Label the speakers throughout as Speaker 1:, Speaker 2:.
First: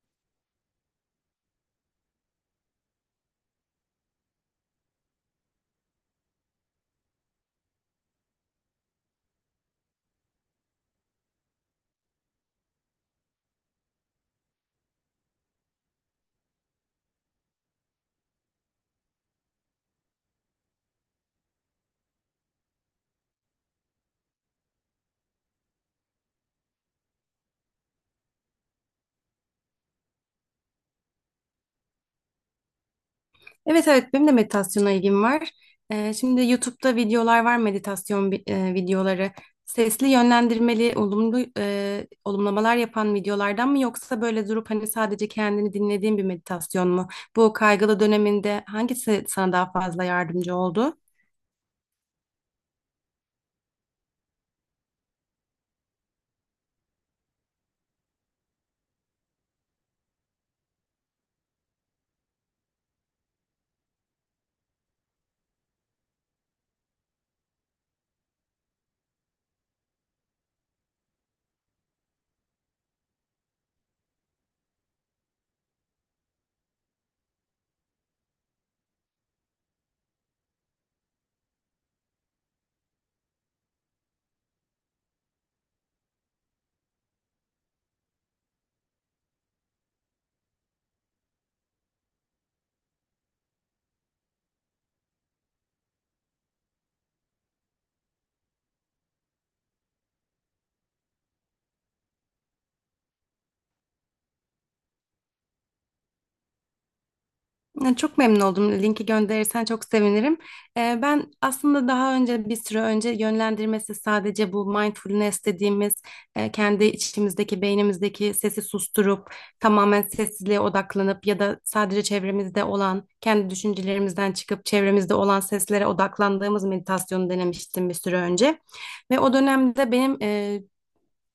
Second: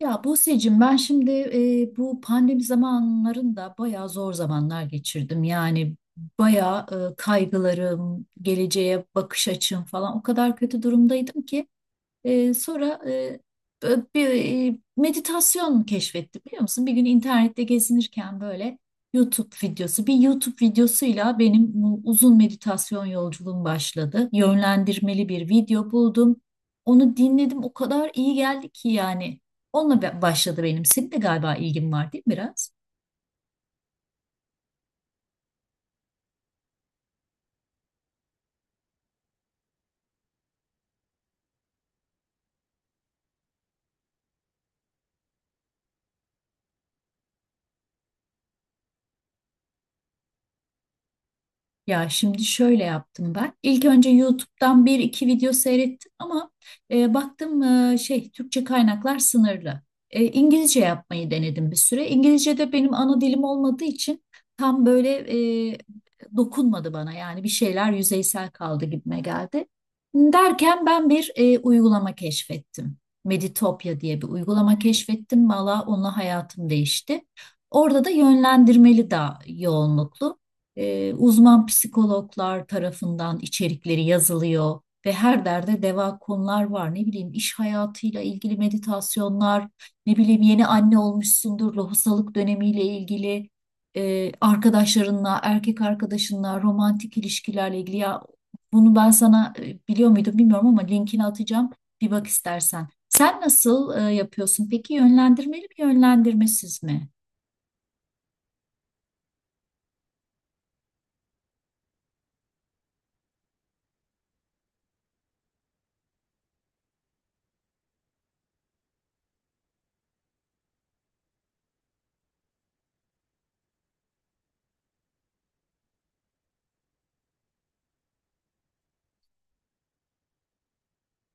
Speaker 1: Ya Buse'cim ben şimdi bu pandemi zamanlarında bayağı zor zamanlar geçirdim. Yani bayağı kaygılarım, geleceğe bakış açım falan o kadar kötü durumdaydım ki sonra bir meditasyon keşfettim biliyor musun? Bir gün internette gezinirken böyle YouTube videosu, bir YouTube videosuyla benim bu uzun meditasyon yolculuğum başladı. Yönlendirmeli bir video buldum. Onu dinledim, o kadar iyi geldi ki yani. Başladı benim. Senin de galiba ilgin var değil mi biraz?
Speaker 2: Evet evet benim de meditasyona ilgim var. Şimdi YouTube'da videolar var meditasyon videoları. Sesli yönlendirmeli olumlu olumlamalar yapan videolardan mı yoksa böyle durup hani sadece kendini dinlediğin bir meditasyon mu? Bu kaygılı döneminde hangisi sana daha fazla yardımcı oldu?
Speaker 1: Ya şimdi şöyle yaptım ben. İlk önce YouTube'dan bir iki video seyrettim ama baktım şey Türkçe kaynaklar sınırlı. İngilizce yapmayı denedim bir süre. İngilizce de benim ana dilim olmadığı için tam böyle e, dokunmadı bana. Yani bir şeyler yüzeysel kaldı gibime geldi. Derken ben bir uygulama keşfettim. Meditopya diye bir uygulama keşfettim. Valla onunla hayatım değişti. Orada da yönlendirmeli daha yoğunluklu. Uzman psikologlar tarafından içerikleri yazılıyor ve her derde deva konular var. Ne bileyim iş hayatıyla ilgili meditasyonlar, ne bileyim yeni anne olmuşsundur, lohusalık dönemiyle ilgili arkadaşlarınla, erkek arkadaşınla, romantik ilişkilerle ilgili. Ya bunu ben sana biliyor muydum bilmiyorum ama linkini atacağım. Bir bak istersen. Sen nasıl yapıyorsun? Peki yönlendirmeli mi, yönlendirmesiz mi?
Speaker 2: Ya, çok memnun oldum. Linki gönderirsen çok sevinirim. Ben aslında daha önce bir süre önce yönlendirmesi sadece bu mindfulness dediğimiz kendi içimizdeki beynimizdeki sesi susturup tamamen sessizliğe odaklanıp ya da sadece çevremizde olan kendi düşüncelerimizden çıkıp çevremizde olan seslere odaklandığımız meditasyonu denemiştim bir süre önce. Ve o dönemde benim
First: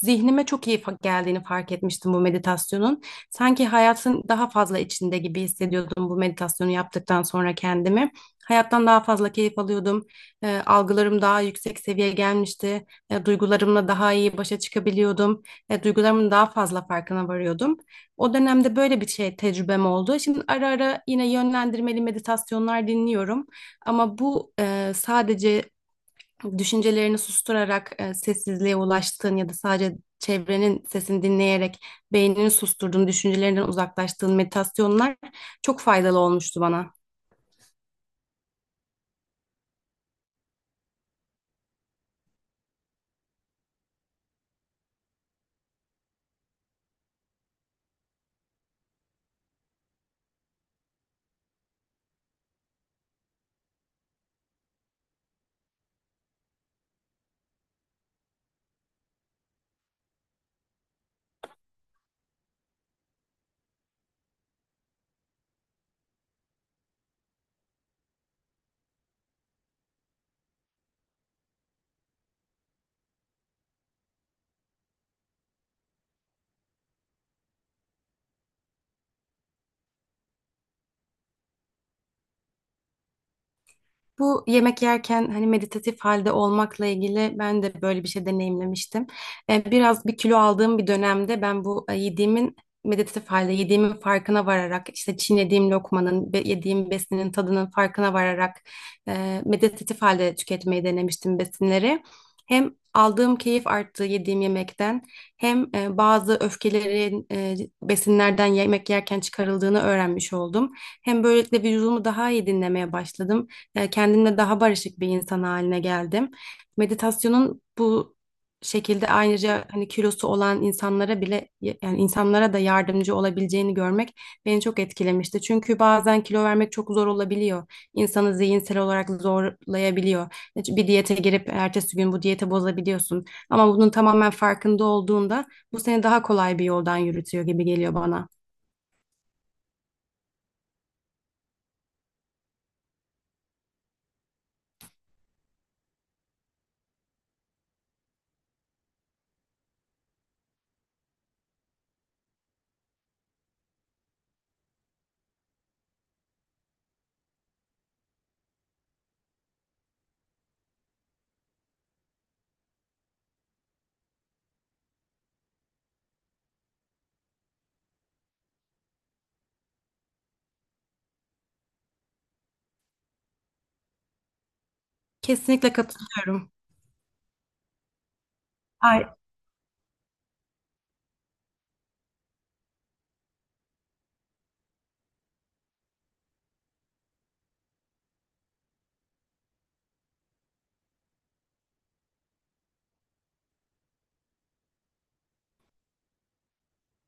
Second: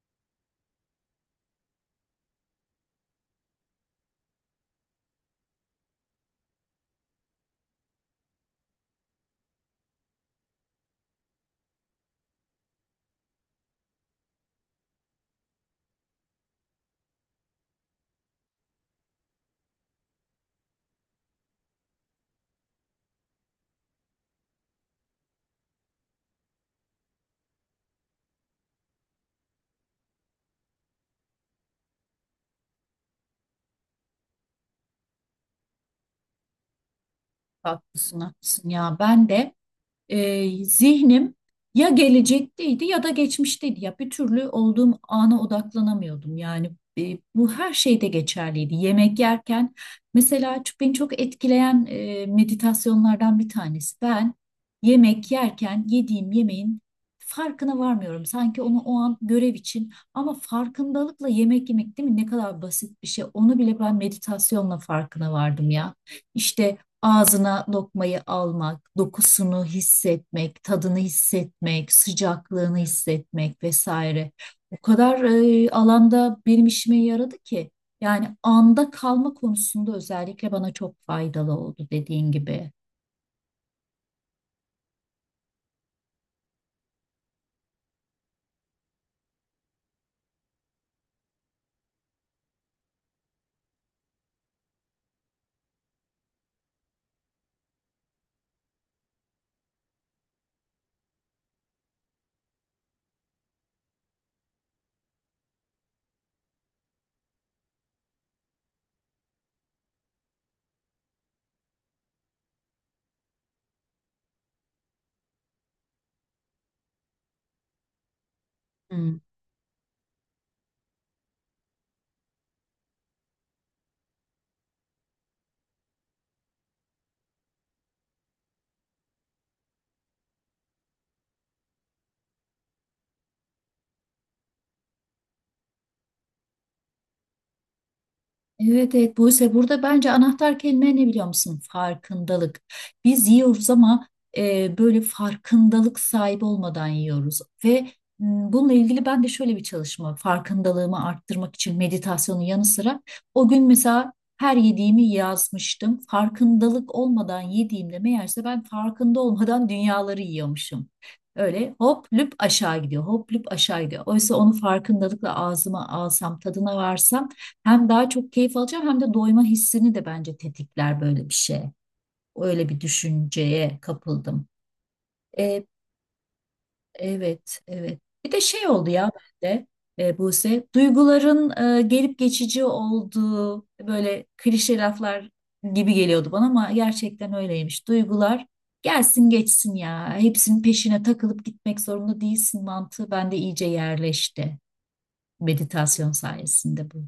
Speaker 2: zihnime çok iyi geldiğini fark etmiştim bu meditasyonun. Sanki hayatın daha fazla içinde gibi hissediyordum bu meditasyonu yaptıktan sonra kendimi. Hayattan daha fazla keyif alıyordum. Algılarım daha yüksek seviyeye gelmişti. Duygularımla daha iyi başa çıkabiliyordum. Duygularımın daha fazla farkına varıyordum. O dönemde böyle bir şey tecrübem oldu. Şimdi ara ara yine yönlendirmeli meditasyonlar dinliyorum. Ama bu sadece düşüncelerini susturarak sessizliğe ulaştığın ya da sadece çevrenin sesini dinleyerek beynini susturduğun, düşüncelerinden uzaklaştığın meditasyonlar çok faydalı olmuştu bana.
Speaker 1: Haklısın, haklısın ya. Ben de zihnim ya gelecekteydi ya da geçmişteydi. Ya bir türlü olduğum ana odaklanamıyordum. Yani bu her şeyde geçerliydi. Yemek yerken mesela çok, beni çok etkileyen meditasyonlardan bir tanesi. Ben yemek yerken yediğim yemeğin farkına varmıyorum. Sanki onu o an görev için ama farkındalıkla yemek yemek değil mi? Ne kadar basit bir şey. Onu bile ben meditasyonla farkına vardım ya. İşte ağzına lokmayı almak, dokusunu hissetmek, tadını hissetmek, sıcaklığını hissetmek vesaire. O kadar alanda benim işime yaradı ki. Yani anda kalma konusunda özellikle bana çok faydalı oldu dediğin gibi.
Speaker 2: Bu yemek yerken hani meditatif halde olmakla ilgili ben de böyle bir şey deneyimlemiştim. Biraz bir kilo aldığım bir dönemde ben bu yediğimin meditatif halde yediğimin farkına vararak işte çiğnediğim lokmanın, yediğim besinin tadının farkına vararak meditatif halde tüketmeyi denemiştim besinleri. Hem aldığım keyif arttı yediğim yemekten hem bazı öfkelerin besinlerden yemek yerken çıkarıldığını öğrenmiş oldum. Hem böylelikle vücudumu daha iyi dinlemeye başladım, kendimle daha barışık bir insan haline geldim. Meditasyonun bu şekilde ayrıca hani kilosu olan insanlara bile yani insanlara da yardımcı olabileceğini görmek beni çok etkilemişti. Çünkü bazen kilo vermek çok zor olabiliyor. İnsanı zihinsel olarak zorlayabiliyor. Bir diyete girip ertesi gün bu diyete bozabiliyorsun. Ama bunun tamamen farkında olduğunda bu seni daha kolay bir yoldan yürütüyor gibi geliyor bana.
Speaker 1: Evet, evet Buse, burada bence anahtar kelime ne biliyor musun? Farkındalık. Biz yiyoruz ama böyle farkındalık sahibi olmadan yiyoruz. Ve bununla ilgili ben de şöyle bir çalışma farkındalığımı arttırmak için meditasyonun yanı sıra o gün mesela her yediğimi yazmıştım. Farkındalık olmadan yediğimde meğerse ben farkında olmadan dünyaları yiyormuşum. Öyle hop lüp aşağı gidiyor, hop lüp aşağı gidiyor. Oysa onu farkındalıkla ağzıma alsam, tadına varsam hem daha çok keyif alacağım hem de doyma hissini de bence tetikler böyle bir şey. Öyle bir düşünceye kapıldım. E,
Speaker 2: Kesinlikle katılıyorum.
Speaker 1: evet, evet. Bir de şey oldu ya bende Buse, duyguların gelip geçici olduğu böyle klişe laflar gibi geliyordu bana ama gerçekten öyleymiş. Duygular gelsin geçsin ya. Hepsinin peşine takılıp gitmek zorunda değilsin mantığı bende iyice yerleşti meditasyon sayesinde bu.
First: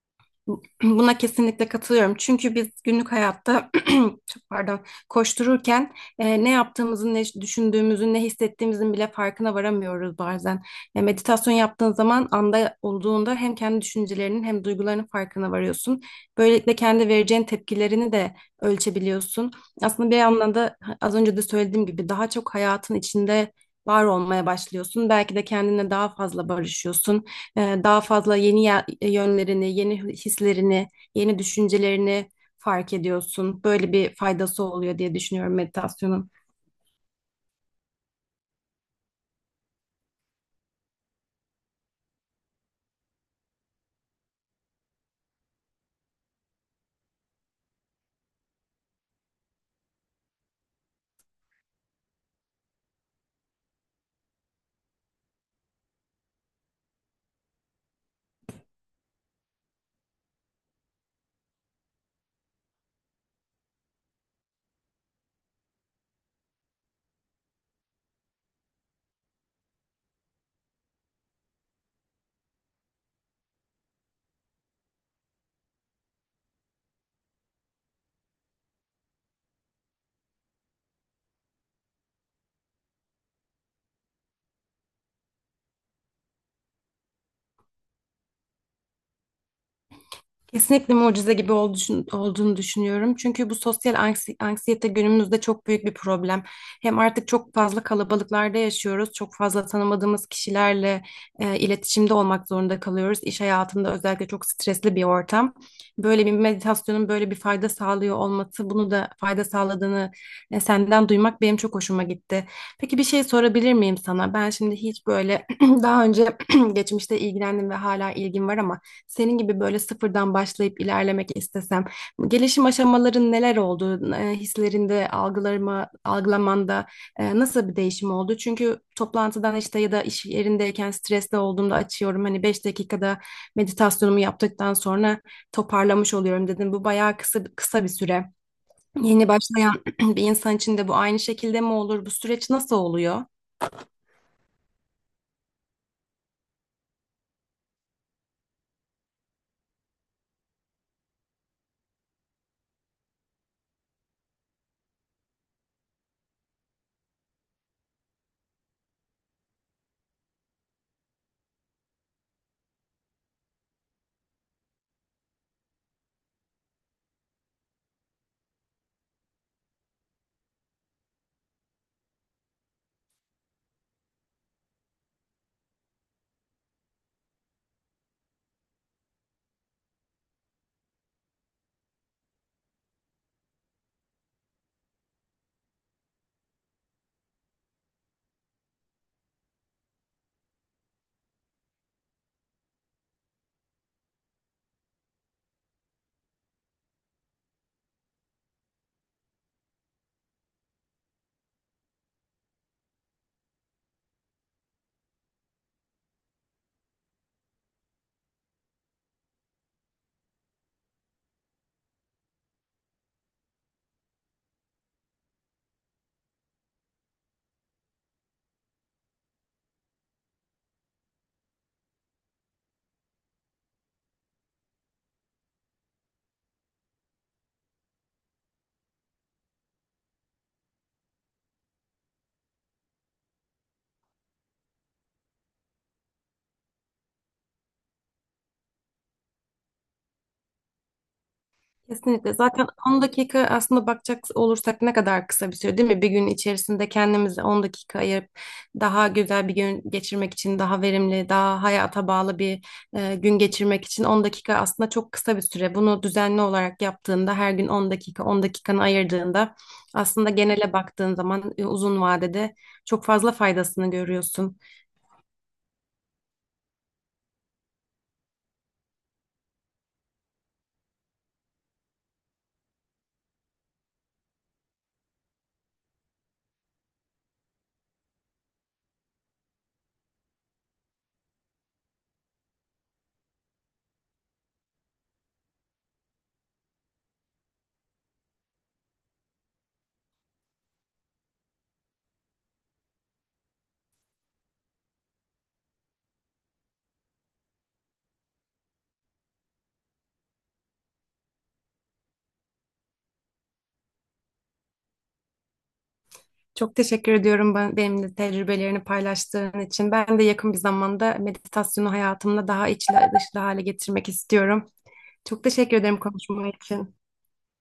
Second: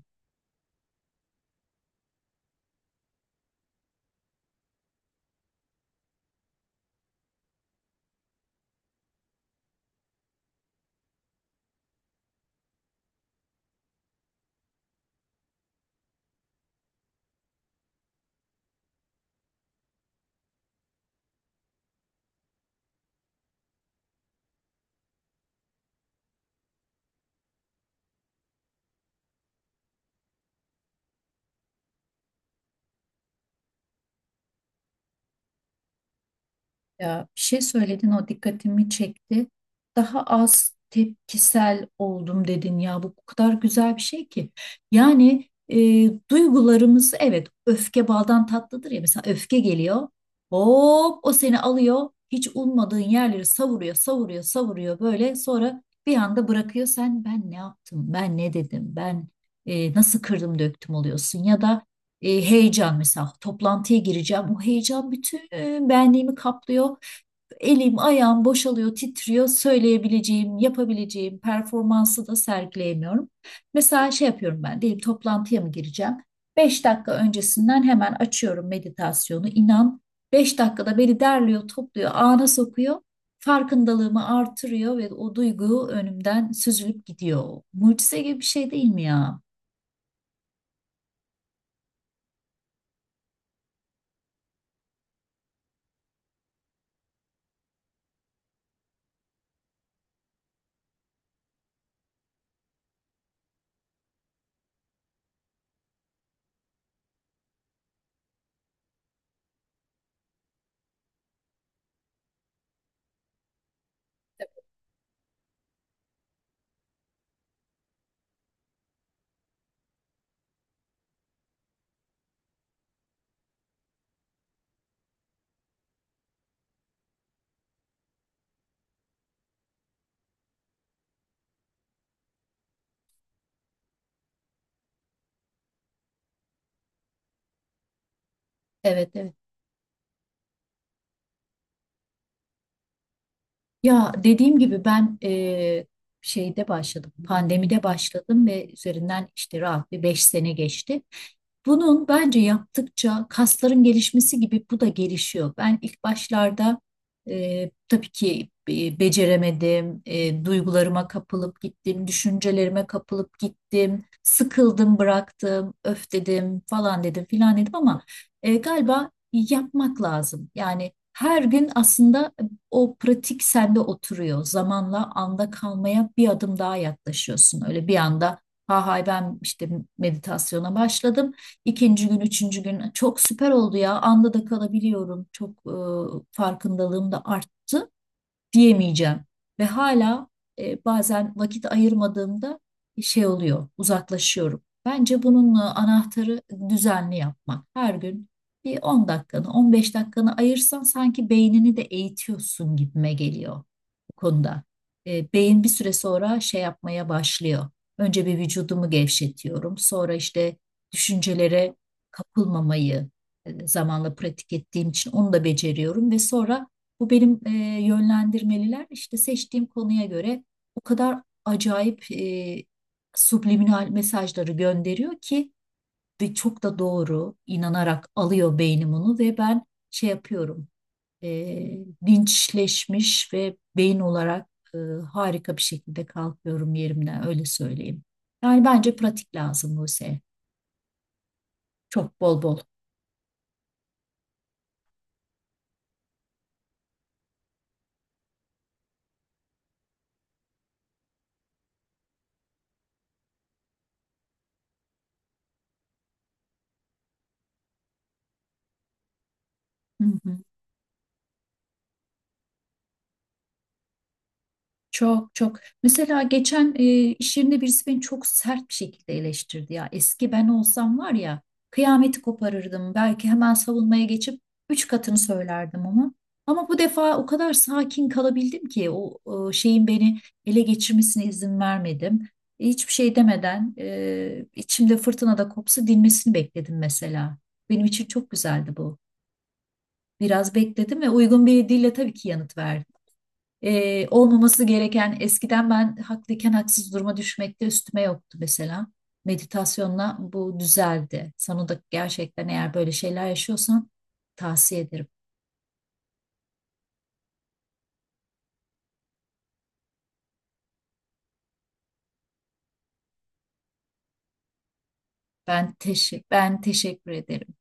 Speaker 2: Buna kesinlikle katılıyorum. Çünkü biz günlük hayatta çok pardon koştururken ne yaptığımızın, ne düşündüğümüzün, ne hissettiğimizin bile farkına varamıyoruz bazen. Meditasyon yaptığın zaman anda olduğunda hem kendi düşüncelerinin hem duygularının farkına varıyorsun. Böylelikle kendi vereceğin tepkilerini de ölçebiliyorsun. Aslında bir anlamda az önce de söylediğim gibi daha çok hayatın içinde var olmaya başlıyorsun. Belki de kendinle daha fazla barışıyorsun, daha fazla yeni yönlerini, yeni hislerini, yeni düşüncelerini fark ediyorsun. Böyle bir faydası oluyor diye düşünüyorum meditasyonun.
Speaker 1: Ya bir şey söyledin o dikkatimi çekti. Daha az tepkisel oldum dedin ya, bu kadar güzel bir şey ki. Yani duygularımız evet, öfke baldan tatlıdır ya, mesela öfke geliyor. Hop o seni alıyor, hiç ummadığın yerleri savuruyor savuruyor savuruyor böyle, sonra bir anda bırakıyor, sen ben ne yaptım, ben ne dedim, ben nasıl kırdım döktüm oluyorsun ya da heyecan mesela toplantıya gireceğim. O heyecan bütün benliğimi kaplıyor. Elim, ayağım boşalıyor, titriyor. Söyleyebileceğim, yapabileceğim performansı da sergileyemiyorum. Mesela şey yapıyorum ben, diyelim toplantıya mı gireceğim? Beş dakika öncesinden hemen açıyorum meditasyonu. İnan, beş dakikada beni derliyor, topluyor, ana sokuyor. Farkındalığımı artırıyor ve o duygu önümden süzülüp gidiyor. Mucize gibi bir şey değil mi ya?
Speaker 2: Kesinlikle mucize gibi olduğunu düşünüyorum. Çünkü bu sosyal anksiyete günümüzde çok büyük bir problem. Hem artık çok fazla kalabalıklarda yaşıyoruz. Çok fazla tanımadığımız kişilerle iletişimde olmak zorunda kalıyoruz. İş hayatında özellikle çok stresli bir ortam. Böyle bir meditasyonun böyle bir fayda sağlıyor olması, bunu da fayda sağladığını senden duymak benim çok hoşuma gitti. Peki bir şey sorabilir miyim sana? Ben şimdi hiç böyle daha önce geçmişte ilgilendim ve hala ilgim var ama senin gibi böyle sıfırdan başlayıp ilerlemek istesem, gelişim aşamaların neler oldu? Hislerinde, algılarıma, algılamanda nasıl bir değişim oldu? Çünkü toplantıdan işte ya da iş yerindeyken stresli olduğumda açıyorum. Hani 5 dakikada meditasyonumu yaptıktan sonra toparlamış oluyorum dedim. Bu bayağı kısa, kısa bir süre.
Speaker 1: Evet,
Speaker 2: Yeni
Speaker 1: evet.
Speaker 2: başlayan bir insan için de bu aynı şekilde mi olur? Bu süreç nasıl oluyor?
Speaker 1: Ya dediğim gibi ben şeyde başladım, pandemide başladım ve üzerinden işte rahat bir beş sene geçti. Bunun bence yaptıkça kasların gelişmesi gibi bu da gelişiyor. Ben ilk başlarda tabii ki beceremedim, duygularıma kapılıp gittim, düşüncelerime kapılıp gittim, sıkıldım, bıraktım, öf dedim falan dedim filan dedim ama galiba yapmak lazım. Yani her gün aslında o pratik sende oturuyor. Zamanla anda kalmaya bir adım daha yaklaşıyorsun. Öyle bir anda ha hay ben işte meditasyona başladım. İkinci gün, üçüncü gün çok süper oldu ya. Anda da kalabiliyorum. Çok farkındalığım da arttı diyemeyeceğim. Ve hala bazen vakit ayırmadığımda şey oluyor, uzaklaşıyorum. Bence bunun anahtarı düzenli yapmak. Her gün bir 10 dakikanı, 15 dakikanı ayırsan sanki beynini de eğitiyorsun gibime geliyor bu konuda. Beyin bir süre sonra şey yapmaya başlıyor. Önce bir vücudumu gevşetiyorum. Sonra işte düşüncelere kapılmamayı zamanla pratik ettiğim için onu da beceriyorum ve sonra bu benim yönlendirmeliler işte seçtiğim konuya göre o kadar acayip subliminal mesajları gönderiyor ki ve çok da doğru inanarak alıyor beynim onu ve ben şey yapıyorum e, linçleşmiş ve beyin olarak e, harika bir şekilde kalkıyorum yerimden öyle söyleyeyim. Yani bence pratik lazım Buse. Çok
Speaker 2: Kesinlikle.
Speaker 1: bol bol.
Speaker 2: Zaten 10 dakika aslında bakacak olursak ne kadar kısa bir süre değil mi? Bir gün içerisinde kendimize 10 dakika ayırıp daha güzel bir gün geçirmek için, daha verimli, daha hayata bağlı bir, gün geçirmek için 10 dakika aslında çok kısa bir süre. Bunu düzenli olarak yaptığında, her gün 10 dakika, 10 dakikanı ayırdığında
Speaker 1: Hı
Speaker 2: aslında
Speaker 1: hı.
Speaker 2: genele baktığın zaman, uzun vadede çok fazla faydasını görüyorsun.
Speaker 1: Çok çok. Mesela geçen iş yerinde birisi beni çok sert bir şekilde eleştirdi ya. Eski ben olsam var ya, kıyameti koparırdım. Belki hemen savunmaya geçip üç katını söylerdim ama. Ama bu defa o kadar sakin kalabildim ki o şeyin beni ele geçirmesine izin vermedim. Hiçbir şey demeden içimde fırtına da kopsa dinmesini bekledim mesela. Benim için çok güzeldi bu. Biraz bekledim ve uygun bir dille tabii ki yanıt verdi. Olmaması gereken eskiden ben haklıyken haksız duruma düşmekte üstüme yoktu mesela. Meditasyonla bu düzeldi. Sana da gerçekten eğer böyle şeyler yaşıyorsan tavsiye ederim.
Speaker 2: Çok teşekkür ediyorum benimle tecrübelerini paylaştığın için. Ben de yakın bir zamanda meditasyonu hayatımda daha içli dışlı hale getirmek istiyorum. Çok teşekkür ederim konuşma
Speaker 1: Ben
Speaker 2: için.
Speaker 1: teşekkür ederim.